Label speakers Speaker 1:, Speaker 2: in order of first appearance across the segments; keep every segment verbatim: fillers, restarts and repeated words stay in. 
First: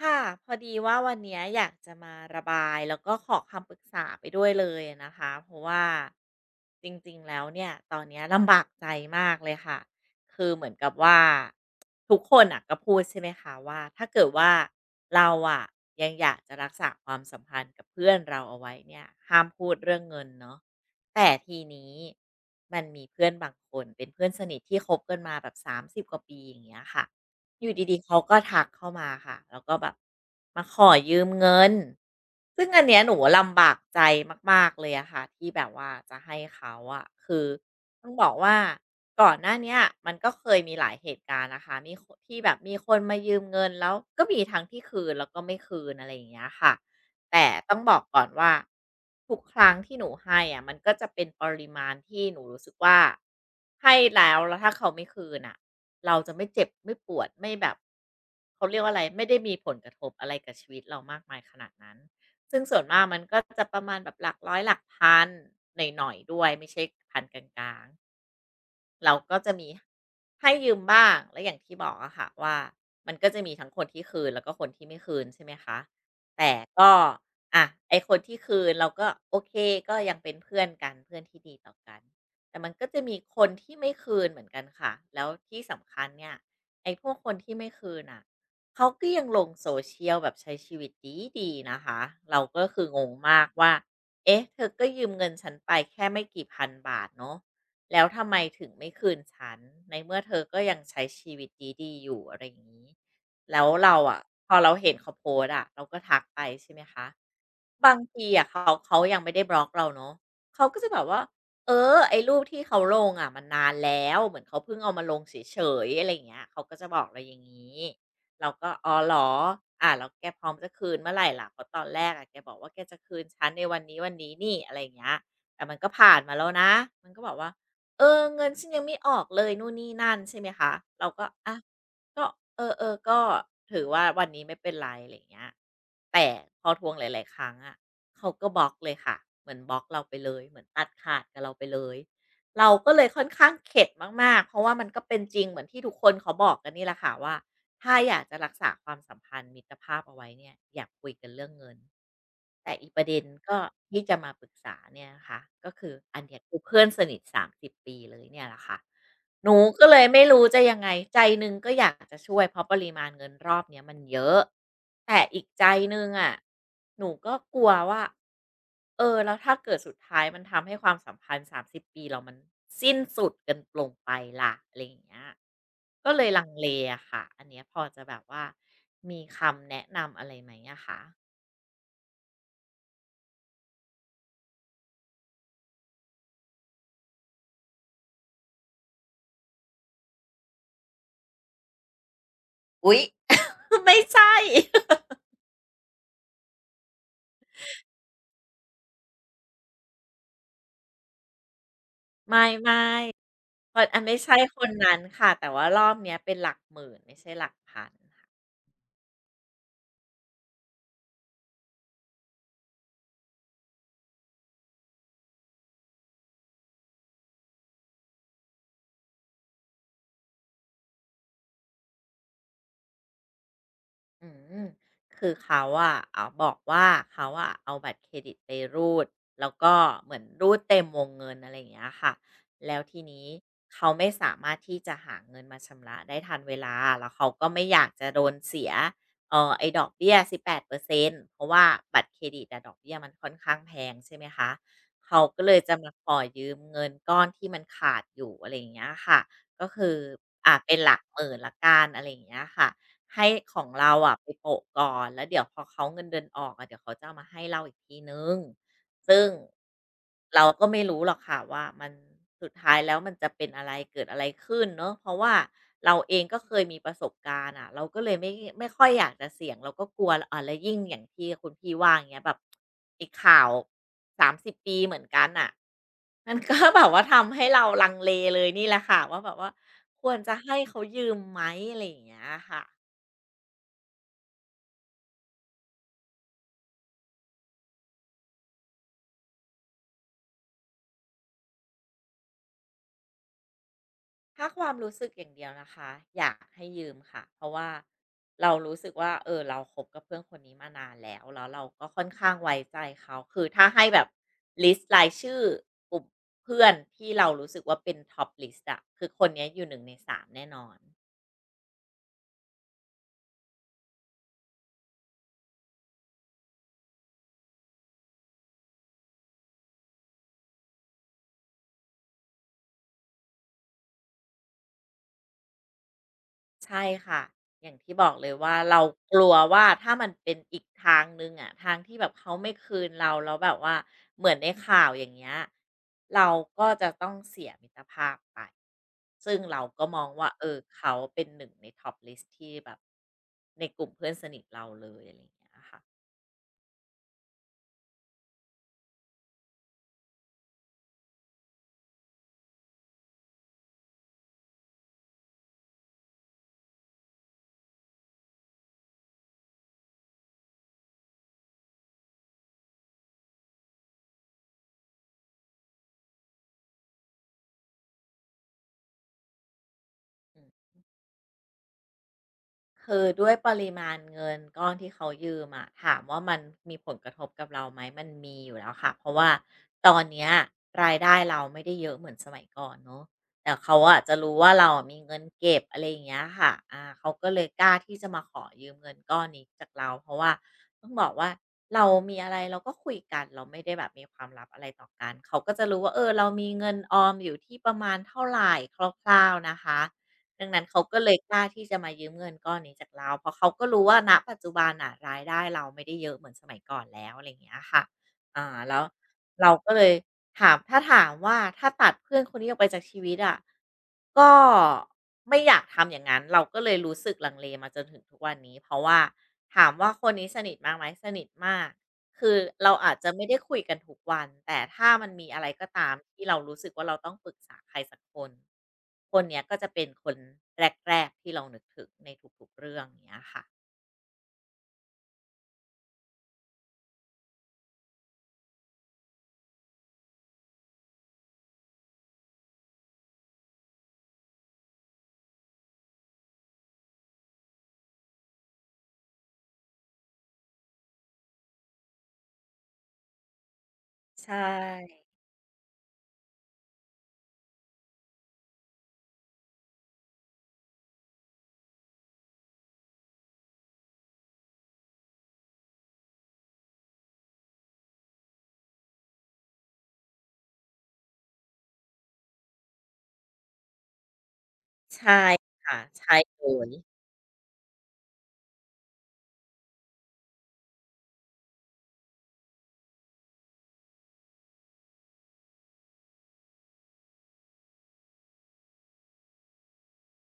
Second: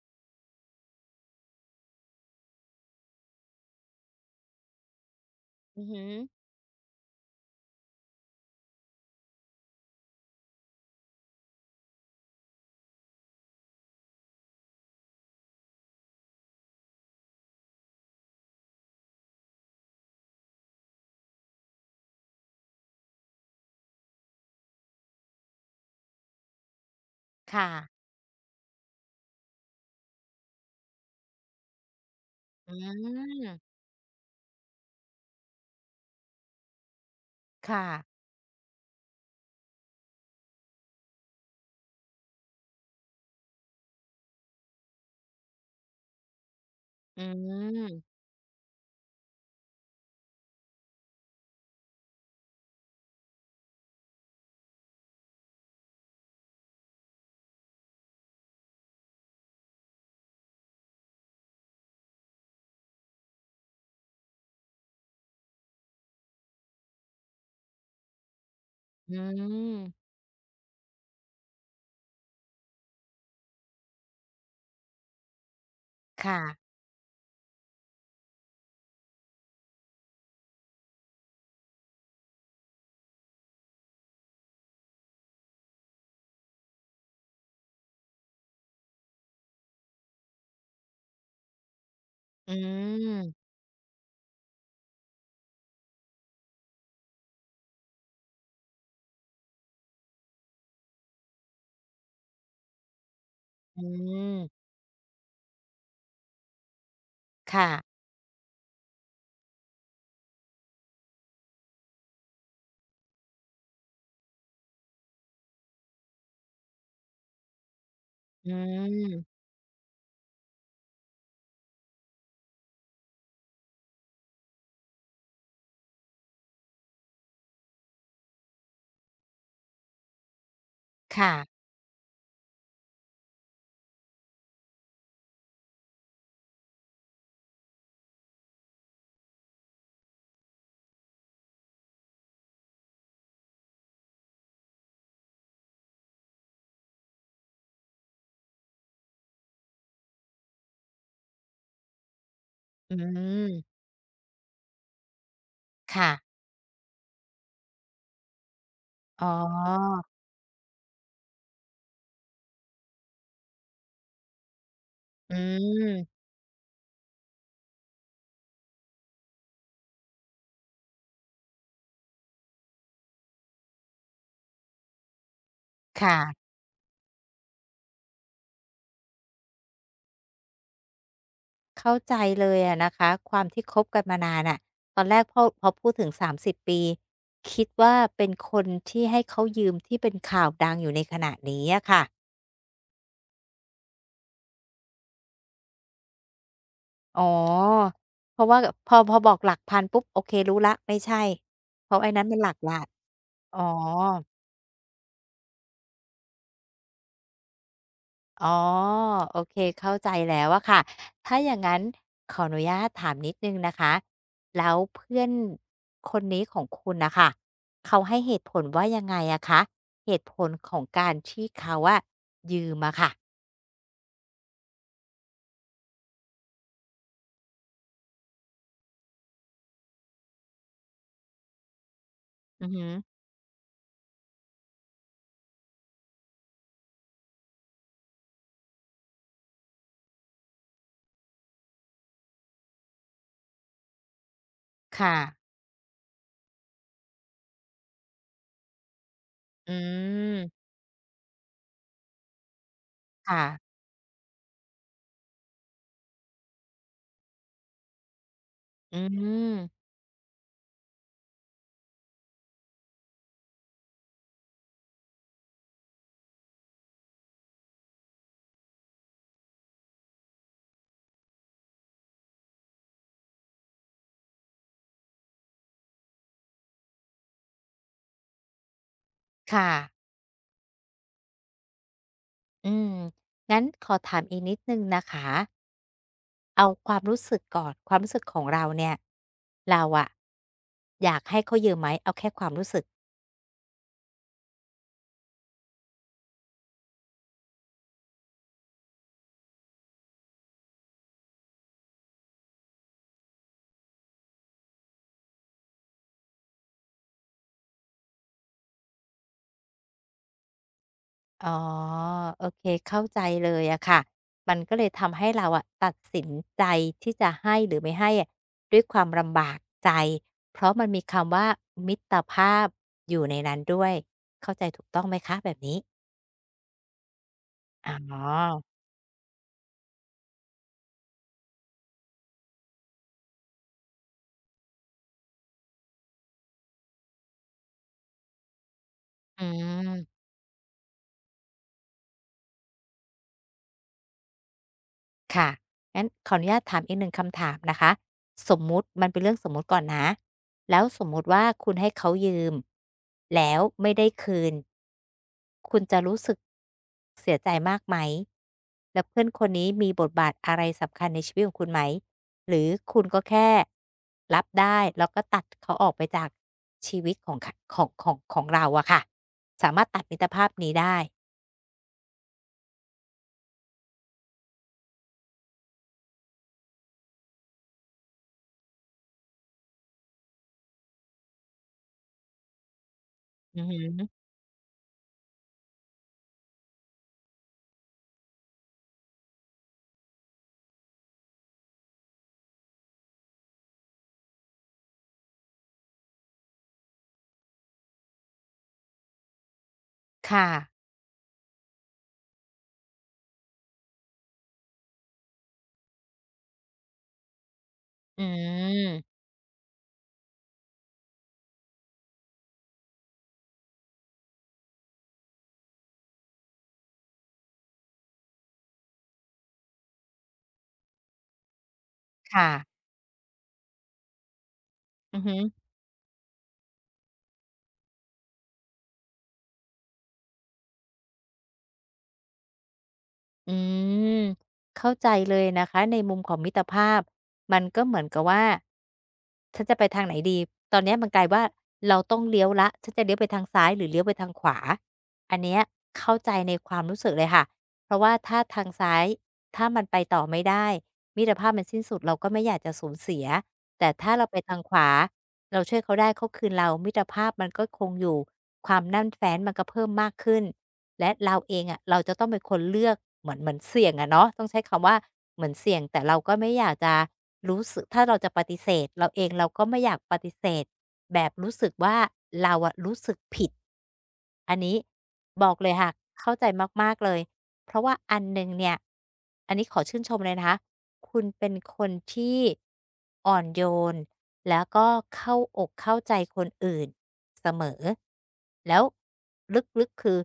Speaker 1: ค่ะพอดีว่าวันเนี้ยอยากจะมาระบายแล้วก็ขอคำปรึกษาไปด้วยเลยนะคะเพราะว่า
Speaker 2: อือหือ
Speaker 1: จริงๆแล้วเนี่ยตอนเนี้ยลำบากใจมากเลยค่ะคือเหมือนกับว่าทุกคนอะก็พูดใช่ไหมคะว่าถ้าเกิดว่าเราอะยังอยากจะรักษาความสัมพันธ์กับเพื่อนเราเอาไว้เนี่ยห้ามพูดเรื่องเงินเนาะแต่ทีนี้มันมีเพื่อนบางคนเป็นเพื่อนสนิทที่คบกันมาแบบสามสิบกว่าปีอย่างเงี้ยค่ะ
Speaker 2: ค
Speaker 1: อยู่ดี
Speaker 2: ่ะ
Speaker 1: ๆ เขาก็ทักเข้ามาค่ะ แล้วก็แบบมาขอยืมเงินซึ่ง
Speaker 2: อื
Speaker 1: อันเนี้ยหนู
Speaker 2: ม
Speaker 1: ลำบากใจมากๆเลยอะค่ะที่แบบว่าจะให้เขาอะคือ
Speaker 2: ค่ะ
Speaker 1: ต้องบอกว่าก่อนหน้าเนี้ยมันก็เคยมีหลายเหตุการณ์นะคะมีคนที่แบบมีคนมายืมเงินแล้วก็มีทั้งที่คืนแล้วก็ไม่คืนอะไรอย่างเงี้ยค่ะ
Speaker 2: อื
Speaker 1: แต่ต้องบอก
Speaker 2: ม
Speaker 1: ก่อนว่าทุกครั้งที่หนูให้อะมันก็จะเป็นปริมาณที่หนูรู้สึกว่าให้แล้วแล้วถ้าเขาไม่คืนอ่ะเราจะไม่เจ็บไม่ปวดไม่แบบเขาเรียกว่าอะไรไม่ได้มีผลกระทบอะไรกับชีวิตเรามากมายขนาดนั้นซึ่งส่วนมากมันก็จะประมาณแบบหลักร้อยหลักพันหน่อยๆด้วยไม่ใช่พันกลาง เรา
Speaker 2: อื
Speaker 1: ก็
Speaker 2: ม
Speaker 1: จะมีให้ยืมบ้างและอย่างที่บอกอะค่ะว่ามันก็จะมีทั้งคนที่คืนแล้วก็คนที่ไม่คืนใช่ไหมคะ
Speaker 2: ค่ะ
Speaker 1: แต่ก็อะไอ้คนที่คืนเราก็โอเคก็ยังเป็นเพื่อนกันเพื่อนที่ดีต่อกันแต่มันก็จะมีคนที่ไม่คืนเหมือนกันค่ะแล้วที่สำคัญเนี่ยไอ้พวกคนที่ไม่คืนน่ะเขาก็ยังลง social แบบใช้ชีวิตดีๆนะคะเรา
Speaker 2: อื
Speaker 1: ก็คืองงมา
Speaker 2: ม
Speaker 1: กว่าเอ๊ะเธอก็ยืมเงินฉันไปแค่ไม่กี่พันบาทเนาะ แล้วทำไมถึงไม่คืนฉันในเมื่อเธอก็ยังใช้ชีวิตดีๆอยู่อะไรอย่างงี้แล้ว
Speaker 2: อื
Speaker 1: เราอะพอ
Speaker 2: ม
Speaker 1: เราเห็นเขาโพสต์อะเราก็ทักไปใช่ไหมคะ บา
Speaker 2: ค่ะ
Speaker 1: งทีอะเขาเขายังไม่ได้บล็อกเราเนาะเขาก็จะแบบว่าเออไอ้รูปที่เขาลงอะมันนานแล้วเหมือนเขาเพิ่งเอามาลงเฉยๆอะไรอย่างเงี้ยเขาก็จะบอกเราอย่างงี้เรา
Speaker 2: อื
Speaker 1: ก็อ๋อเหรอ
Speaker 2: ม
Speaker 1: อ่าแล้วแกพร้อมจะคืนเมื่อไรล่ะเพราะตอนแรกอะแกบอกว่าแกจะคืนฉันในวันนี้วันนี้นี่อะไรอย่างเงี้ยแต่มันก็ผ่านมาแล้วนะมันก็บอกว่าเออเงินฉันยังไม่ออกเลยนู่นนี่นั่นใช่ไหมคะเราก็
Speaker 2: ค่ะ
Speaker 1: อะ ก็เออเออก็ถือว่าวันนี้ไม่เป็นไรอะไรอย่างเงี้ยแต่พอทวงหลายๆครั้งอะเขาก็บล็อกเลยค่ะเหมือนบล็อกเราไปเลยเหมือนตัดขาดกับเราไปเลยเราก็เลยค่อนข้างเข็ดมากๆเพราะว่ามันก็เป็นจริงเหมือนที่ทุกคนเขาบอกกันนี่แหละค่ะว่า ถ้าอยากจะรักษาความสัมพันธ์มิตรภาพเอาไว้เนี่ยอยากคุยกันเรื่องเงินแต่อีก
Speaker 2: อื
Speaker 1: ประเด็นก็
Speaker 2: ม
Speaker 1: ที่จะมาปรึกษาเนี่ยนะคะก็คือ
Speaker 2: ค่ะ
Speaker 1: อันเนี้ยคือเพื่อนสนิทสามสิบปีเลยเนี่ยแหละค่ะ
Speaker 2: อ๋อ
Speaker 1: หนูก็เลยไม่รู้จะยังไงใจหนึ่งก็อยากจะช่วยเพราะปริมาณเงินรอบเนี้ยมันเยอะแต่
Speaker 2: อื
Speaker 1: อีกใจหนึ่ง
Speaker 2: ม
Speaker 1: อะหนูก็กลัวว่า เออแล้วถ้าเกิดสุดท้ายมันทำให้ความสัมพันธ์สสามสิบปีเรามันสิ้นสุดกันลงไปล่ะอะไรอย่างเงี้ย
Speaker 2: ค
Speaker 1: ก็เลยลัง
Speaker 2: ่ะ
Speaker 1: เลอะค่ะอันเนี้ยพอจะแบบว่ามีคำแนะนำอะไรไหมอะคะ
Speaker 2: เข้าใจเลยอะนะคะความที่คบกันมานานอะตอนแรกพอพอพูดถึงสามสิบปีคิดว่าเป็นคนที่ให้เขายืมที่เป็นข่าวดังอยู่ในขณะนี้อะค่ะ
Speaker 1: อุ๊ย ไม่ใช่
Speaker 2: อ๋อ เพราะว่าพอพอบอกหลักพันปุ๊บโอเครู้แล้วไม่ใช่เพราะไอ้นั้นมัน
Speaker 1: ไม่
Speaker 2: หลัก
Speaker 1: ไม่
Speaker 2: ล้านอ๋อ
Speaker 1: นอันไม่ใช่คนนั้นค่ะแต่ว่ารอบเนี้ยเป็นหลักหมื่นไม่ใช่หลักพัน
Speaker 2: อ๋อโอเคเข้าใจแล้วอะค่ะถ้าอย่างงั้นขออนุญาตถามนิดหนึ่งนะคะแล้วเพื่อนคนนี้ของคุณน่ะค่ะเขาให้เหตุผลว่ายังไงอะคะเหตุผลของการที่เขาอะยืมอะค่ะ
Speaker 1: อืมคือเขาอะเอาบอกว่าเขาอะเอาบัตรเครดิตไปรูดแล้วก็เหมือนรูดเต็มวงเงินอะไรอย่างเงี้ยค่ะ
Speaker 2: อือ
Speaker 1: แล้ว
Speaker 2: ฮึ
Speaker 1: ทีนี้เขาไม่สามารถที่จะหาเงินมาชำระได้ทันเวลาแล้วเขาก็ไม่อยากจะโดนเสียเออไอ้ดอกเบี้ยสิบแปดเปอร์เซ็นต์เพราะว่าบัตรเครดิตอะดอกเบี้ยมันค่อนข้างแพงใช่ไหมคะ
Speaker 2: ค่ะ
Speaker 1: เขาก็เลยจะมาขอยืมเงินก้อนที่มันขาดอยู่อะไรอย่างเงี้ยค่ะก็
Speaker 2: อื
Speaker 1: คืออ่า
Speaker 2: ม
Speaker 1: เป็นหลักหมื่นละกันอะไรอย่างเงี้ยค่ะ ให้
Speaker 2: ค่ะ
Speaker 1: ของเราอะไปโปะก่อนแล้วเดี๋ยวพอเขาเงินเดือนออกอะเดี๋ยวเขาจะเอามาให้เราอีกทีหนึ่ง
Speaker 2: อื
Speaker 1: ซึ่ง
Speaker 2: ม
Speaker 1: เราก็ไม่รู้หรอกค่ะว่ามันสุดท้ายแล้วมันจะเป็นอะไรเกิดอะไรขึ้นเนาะเพราะว่าเราเองก็เคยมีประสบการณ์อะเราก็เลยไม่ไม่ค่อยอยากจะเสี่ยงเราก็กลัวอ่ะแล้วยิ่งอย่างที่คุณพี่ว่าอย่างเงี้ยแบบไอ้ข่าวสามสิบปีเหมือนกันอ่ะมันก็ แบบว่าทำให้เราลังเลเลยนี่แหละค่ะว่าแบบว่า
Speaker 2: ค่ะ
Speaker 1: ควรจะให้เขายืมไหมอะไรอย่างเงี้ยค่ะ
Speaker 2: อืมงั้นขอถามอีกนิดหนึ่งนะคะ เอาความรู้สึกก่อนความรู้สึกของเราเนี่ยเราอะอยากให้เขายืมไหมเอาแค่ความรู้สึก
Speaker 1: ถ้าความรู้สึกอย่างเดียวนะคะอยากให้ยืมค่ะเพราะว่าเรารู้สึกว่าเออเราคบกับเพื่อนคนนี้มานานแล้วแล้วเราก็ค่อนข้างไว้ใจเขาคือถ้าให้แบบลิสต์รายชื่อกลุ่มเพื่อนที่เรารู้สึกว่าเป็น Top List อปลิสต์อะคือคนเนี้ยอยู่หนึ่งในสามแน่นอน
Speaker 2: อ๋อโอเคเข้าใจเลยอะค่ะมันก็เลยทำให้เราอะตัดสินใจที่จะให้หรือไม่ให้อะด้วยความลำบากใจเพราะมันมีคำว่ามิตรภาพอยู่ในนั้นด้วยเข้าใจถูกต้องไหมคะแบบนี้
Speaker 1: ใช่ค่ะ อย่างที่บอก
Speaker 2: อ๋อ
Speaker 1: เลยว่าเรากลัวว่าถ้ามันเป็นอีกทางหนึ่งอะทางที่แบบเขาไม่คืนเราแล้วแบบว่าเหมือนในข่าวอย่างเงี้ยเราก็จะต้องเสียมิตรภาพไปซึ่ง
Speaker 2: อื
Speaker 1: เราก็มอง
Speaker 2: ม
Speaker 1: ว่าเออเขาเป็นหนึ่งในท็อปลิสที่แบบในกลุ่มเพื่อนสนิทเราเลยอะไรอย่าง
Speaker 2: ค่ะ
Speaker 1: เงี้ยค่ะ
Speaker 2: งั้นขออนุญาตถามอีกหนึ่งคำถามนะคะสมมุติมันเป็นเรื่องสมมุติก่อนนะแล้วสมมุติว่าคุณให้เขายืมแล้วไม่ได้คืนคุณจะรู้สึกเสียใจมากไหมแล้วเพื่อนคนนี้มีบทบาทอะไรสำคัญในชีวิตของคุณไหมหรือคุณก็แค่รับได้แล้วก็ตัดเขาออกไปจากชีวิตของขของของของเราอะค่ะสามารถตัดมิตรภาพนี้ได้
Speaker 1: คือด้วยปริมาณเงินก้อนที่เขายืมอะถามว่ามันมีผลกระทบกับเราไหมมันมีอยู่แล้วค่ะเพราะว่าตอนเนี้ยรายได้เราไม่ได้เยอะเหมือนสมัยก่อนเนาะแต่
Speaker 2: อือ
Speaker 1: เขา
Speaker 2: ฮึ
Speaker 1: อะจะรู้ว่าเราอะมีเงินเก็บอะไรอย่างเงี้ยค่ะอ่าเขาก็เลยกล้าที่จะมาขอยืมเงินก้อนนี้จากเราเพราะว่าต้องบอกว่าเรามีอะไรเราก็คุยกันเราไม่ได้แบบมีความลับอะไรต่อกันเขาก็จะรู้ว่าเออเรามีเงินออมอยู่ที่ประมาณเท่าไหร่คร่าวๆนะคะ ดั
Speaker 2: ค่ะ
Speaker 1: งนั้นเขาก็เลยกล้าที่จะมายืมเงินก้อนนี้จากเราเพราะเขาก็รู้ว่าณปัจจุบันน่ะรายได้เราไม่ได้เยอะเหมือนสมัยก่อนแล้วอะไรอย่างเงี้ยค่ะ
Speaker 2: อื
Speaker 1: อ่าแล้ว
Speaker 2: ม
Speaker 1: เราก็เลยถามถ้าถามว่าถ้าตัดเพื่อนคนนี้ออกไปจากชีวิตอะก็ไม่อยากทำอย่างนั้นเราก็เลยรู้สึกลังเลมาจนถึงทุกวันนี้เพราะว่าถามว่าคนนี้สนิทมากไหมสนิทมาก คือ
Speaker 2: ค่ะ
Speaker 1: เราอาจจะไม่ได้คุยกันทุกวันแต่ถ้ามัน
Speaker 2: อือ
Speaker 1: มี
Speaker 2: ฮึ
Speaker 1: อะไรก็ตามที่เรารู้สึกว่าเราต้องปรึกษาใครสักคนคนเนี้ยก็จะเป็นคนแรกๆที่เรานึกถึงในทุกๆเรื่องเนี้ยค่ะ
Speaker 2: อืมเข้าใจเลยนะคะในมุมของมิตรภาพมันก็เหมือนกับว่าฉันจะไปทางไหนดีตอนเนี้ยมันกลายว่าเราต้องเลี้ยวแล้วฉันจะเลี้ยวไปทางซ้ายหรือเลี้ยวไปทางขวาอันเนี้ยเข้าใจในความรู้สึกเลยค่ะเพราะว่าถ้าทางซ้ายถ้ามันไปต่อไม่ได้มิตรภาพมันสิ้นสุดเราก็ไม่อยากจะสูญเสียแต่ถ้าเรา
Speaker 1: ใช
Speaker 2: ไปทางขวา
Speaker 1: ่
Speaker 2: เราช่วยเขาได้เขาคืนเรามิตรภาพมันก็คงอยู่ความแน่นแฟ้นมันก็เพิ่มมากขึ้น และเราเองอะเราจะต้องเป็นคนเลือกเหมือนเหมือนเสี่ยงอะเนาะต้องใช้คำว่าเหมือนเสี่ยงแต่เราก็ไม่อยากจะรู้สึกถ้าเราจะปฏิเสธเราเองเราก็ไม่อยากปฏิเสธแบบรู้สึกว่าเราอะรู้สึกผิดอันนี้
Speaker 1: ใช่
Speaker 2: บอกเลย
Speaker 1: ค่ะ
Speaker 2: ค่ะ
Speaker 1: ใช่
Speaker 2: เข้า
Speaker 1: เล
Speaker 2: ใจ
Speaker 1: ย
Speaker 2: มากๆเลยเพราะว่าอันหนึ่งเนี่ยอันนี้ขอชื่นชมเลยนะคะคุณเป็นคนที่อ่อนโยนแล้วก็เข้าอกเข้าใจคนอื่นเสมอ แล้วลึกๆคือ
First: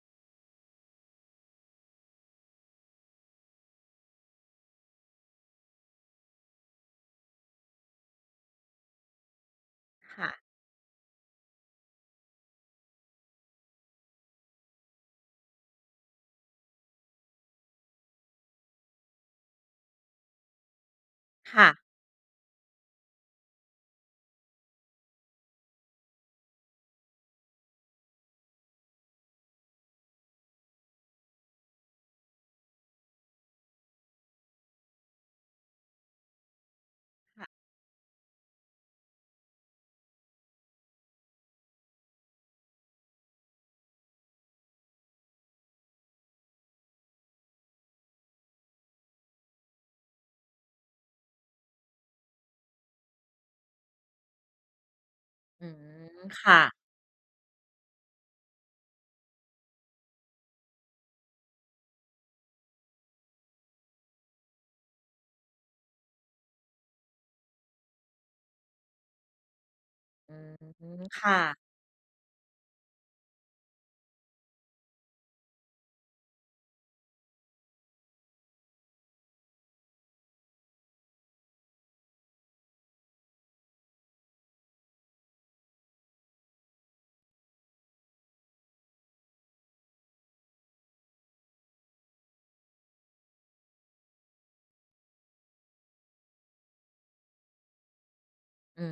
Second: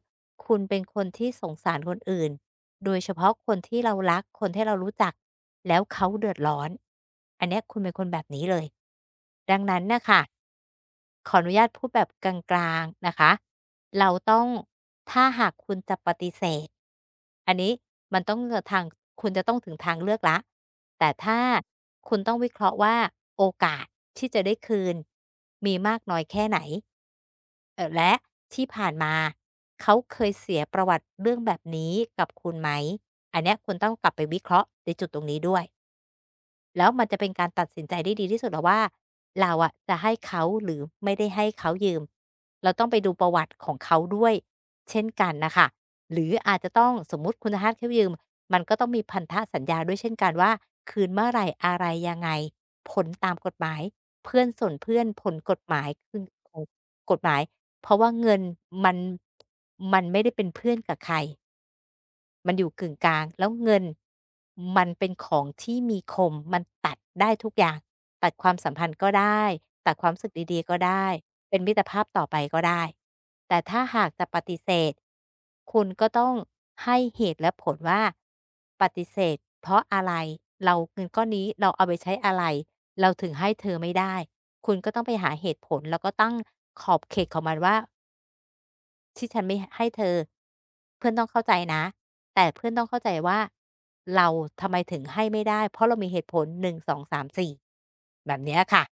Speaker 2: คุณเป็นคนที่สงสารคนอื่นโดยเฉพาะคนที่เรารักคนที่เรารู้จักแล้วเขาเดือดร้อนอันเนี้ยคุณเป็นคนแบบนี้เลยดังนั้นนะคะ
Speaker 1: ค่ะ
Speaker 2: ขออนุญาตพูดแบบกลางๆนะคะเราต้องถ้าหากคุณจะปฏิเสธอันนี้มันต้องทางคุณจะต้องถึงทางเลือกแล้วแต่ถ้า
Speaker 1: ค่ะ
Speaker 2: คุณต้องวิเคราะห์ว่าโอกาสที่จะได้คืนมีมากน้อยแค่ไหน เอ่อและที่ผ่านมาเขาเคยเสียประวัติเรื่องแบบนี้กับคุณไหม อันเนี้ยคุณต้องกลับไปวิเคราะห์ในจุดตรงนี้ด้วย แล้วมันจะเป็นการ
Speaker 1: ค่ะ
Speaker 2: ตัดสินใจได้ดีที่สุดแล้วว่าเราอะจะให้เขาหรือไม่ได้ให้เขายืมเราต้องไปดูประวัติของเขาด้วยเช่นกันน่ะค่ะหรืออาจจะต้องสมมุติคุณจะให้เขายืมมันก็ต้องมีพันธสัญญาด้วยเช่นกันว่าคืนเมื่อไรอะไรยังไงผลตามกฎหมายเพื่อนส่วนเพื่อนผลกฎ
Speaker 1: อื
Speaker 2: หมายคื
Speaker 1: ม
Speaker 2: อขอ
Speaker 1: ค่ะ
Speaker 2: งกฎหมายเพราะว่าเงินมันมันไม่ได้เป็นเพื่อนกับใคร มันอยู่กึ่งกลาง แล้วเงินมันเป็นของที่มีคม มันตัดได้ทุกอย่างตัดความสัมพันธ์ก็ได้ตัดความรู้สึ
Speaker 1: อื
Speaker 2: กดีๆก็
Speaker 1: ม
Speaker 2: ได้
Speaker 1: ค่ะ
Speaker 2: เป็นมิตรภาพต่อไปก็ได้ แต่ถ้าหากจะปฏิเสธคุณก็ต้องให้เหตุและผลว่าปฏิเสธเพราะอะไร เราเงินก้อนนี้เราเอาไปใช้อะไร เราถึงให้เธอไม่ได้ คุณก็ต้องไปหาเหตุผลแล้วก็ตั้งขอบเขตของมันว่า ที่ฉันไม่ให้เธอเพื่อนต้องเข้าใจนะแต่เพื่อนต้องเข้าใจว่าเราทำไมถึงให้ไม่ได้เพราะเรามีเหตุผลหนึ่งสองสามสี่แบบเนี้ย
Speaker 1: อื
Speaker 2: ค่ะ
Speaker 1: ม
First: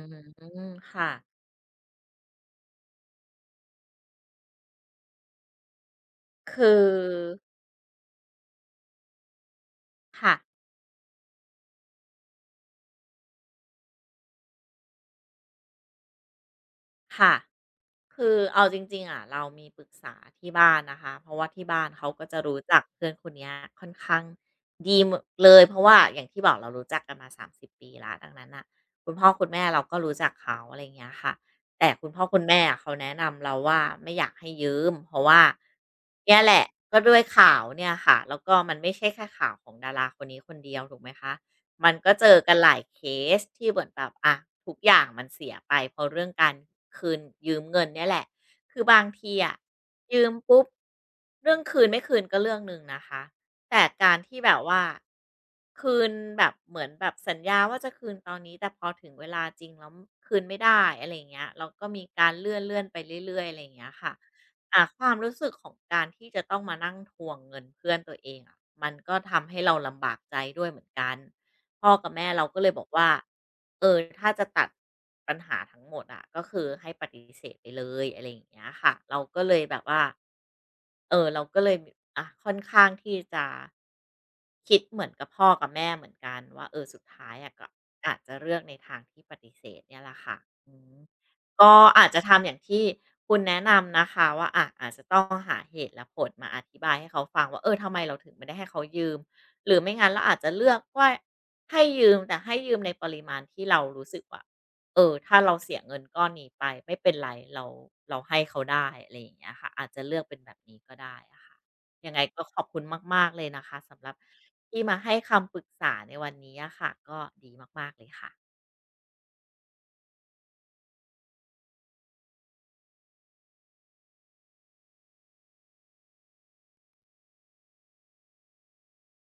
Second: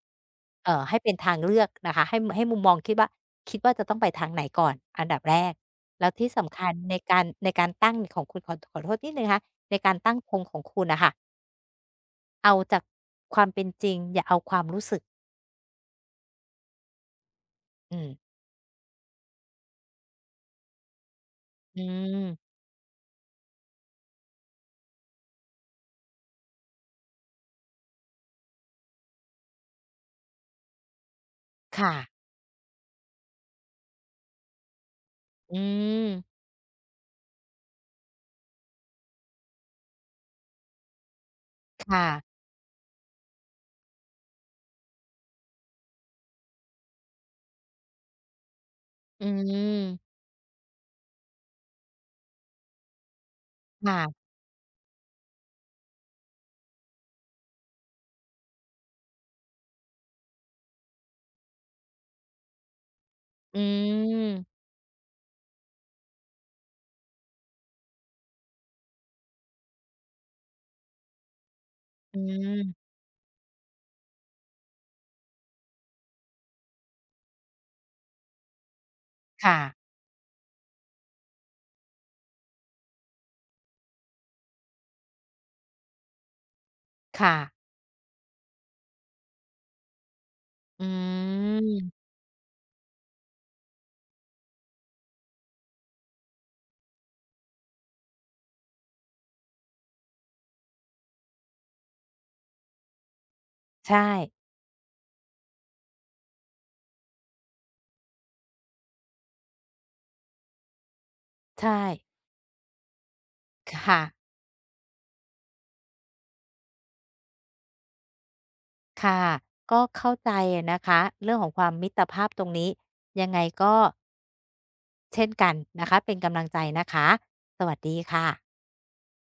Speaker 2: เอ่อให้
Speaker 1: ค่ะ
Speaker 2: เป็นทางเลือกนะคะให้ให้มุมมองคิดว่าคิดว่าจะต้องไปทางไหนก่อนอันดับแรกแล้วที่สำ
Speaker 1: คื
Speaker 2: คั
Speaker 1: อ
Speaker 2: ญในการในการตั้งของคุณขอขอโทษนิดหนึ่งนะคะในการตั้งธ
Speaker 1: ค่ะ
Speaker 2: งของคุณน่ะค่ะเอาจากความเป็นจริงอย่าเอาความรู้สึก
Speaker 1: ค่ะ
Speaker 2: อืม
Speaker 1: คือเอาจริงๆอะเรามีปรึกษาที่บ้านนะคะเพราะว่าที่
Speaker 2: อื
Speaker 1: บ้านเขาก็จะ
Speaker 2: ม
Speaker 1: รู้จักเพื่อนคนเนี้ยค่อนข้างดีหมดเลยเพราะว่าอย่างที่บอกเรารู้จักกันมาสามสิบปีและดังนั้นน่ะคุณพ่อคุณแม่เราก็รู้จักเขาอะไรอย่างเงี้ยค่ะแต่
Speaker 2: ค่ะ
Speaker 1: คุณพ่อคุณแม่อะเขาแนะนำเราว่าไม่อยากให้ยืมเพราะว่า
Speaker 2: อื
Speaker 1: เนี่
Speaker 2: ม
Speaker 1: ยแหละก็ด้วยข่าวเนี่ยค่ะแล้วก็มันไม่ใช่แค่ข่าวของดาราคนนี้คนเดียวถูกไหมคะ
Speaker 2: ค
Speaker 1: มันก็เจอ
Speaker 2: ่ะ
Speaker 1: กันหลายเคสที่เหมือนแบบอะทุกอย่างมันเสียไปเพราะเรื่องการคืนยืมเงินเนี่ยแหละคือบาง
Speaker 2: อื
Speaker 1: ทีอะ
Speaker 2: ม
Speaker 1: ยืมปุ๊บเรื่องคืนไม่คืนก็เรื่องหนึ่งนะคะแต่การ
Speaker 2: ค่ะ
Speaker 1: ที่แบบว่าคืนแบบเหมือนแบบสัญญาว่าจะคืนตอนนี้แต่พอถึงเวลาจริงแล้วคืนไม่ได้อะไรอย่างเงี้ยแล้วก็มีการเลื่อนเลื่อนไปเรื่อยๆอะ
Speaker 2: อื
Speaker 1: ไรอย่างเงี้ยค่ะ
Speaker 2: ม
Speaker 1: อ่ะความรู้สึกของการที่จะต้องมานั่งทวงเงินเพื่อนตัวเองอะมันก็ทำให้เราลำบากใจด้วยเหมือนกัน พ่อกับ
Speaker 2: อื
Speaker 1: แม่เราก็เลยบอก
Speaker 2: ม
Speaker 1: ว่าเออถ้าจะตัดปัญหาทั้งหมดอะก็คือให้ปฏิเสธไปเลยอะไรอย่างเงี้ยค่ะเราก็เล
Speaker 2: ค่ะ
Speaker 1: ยแบบว่าเออเราก็เลยมีอ่ะค่อนข้างที่จะคิดเหมือนกับพ่อกับแม่เหมือนกันว่าเออสุดท้ายอะก็
Speaker 2: ค่ะ
Speaker 1: อาจจะเลือกในทางที่ปฏิเสธเนี่ยแหละค่ะอื
Speaker 2: อื
Speaker 1: มก็อา
Speaker 2: ม
Speaker 1: จจะทำอย่างที่คุณแนะนำนะคะว่าอ่ะอาจจะต้องหาเหตุและผลมาอธิบายให้เขาฟังว่าเออทำไมเราถึงไม่ได้ให้เขายืม หรือไม่งั้นเราอาจจะเลือกว่าให้ยืมแต่ให้ยืมในปริมาณที่เรา
Speaker 2: ใช่
Speaker 1: รู้สึกว่าเออถ้าเราเสียเงินก้อนนี้ไปไม่เป็นไรเราเราให้เขาได้อะไรอย่างเงี้ยค่ะอาจจะเลือกเป็นแบบนี้ก็ได้อะค่ะ
Speaker 2: ใช่
Speaker 1: ยังไงก็ขอบคุณมากๆเลยนะคะ
Speaker 2: ค่ะ
Speaker 1: สำหรับที่มาให้คำปรึกษาในวันนี้อะค่ะก็ดีมากๆเลยค่ะ
Speaker 2: ค่ะก็เข้าใจอะนะคะ เรื่องของความมิตรภาพตรงนี้ยังไงก็เช่นกันนะคะ เป็นกำลังใจนะคะ สวัสดีค่ะ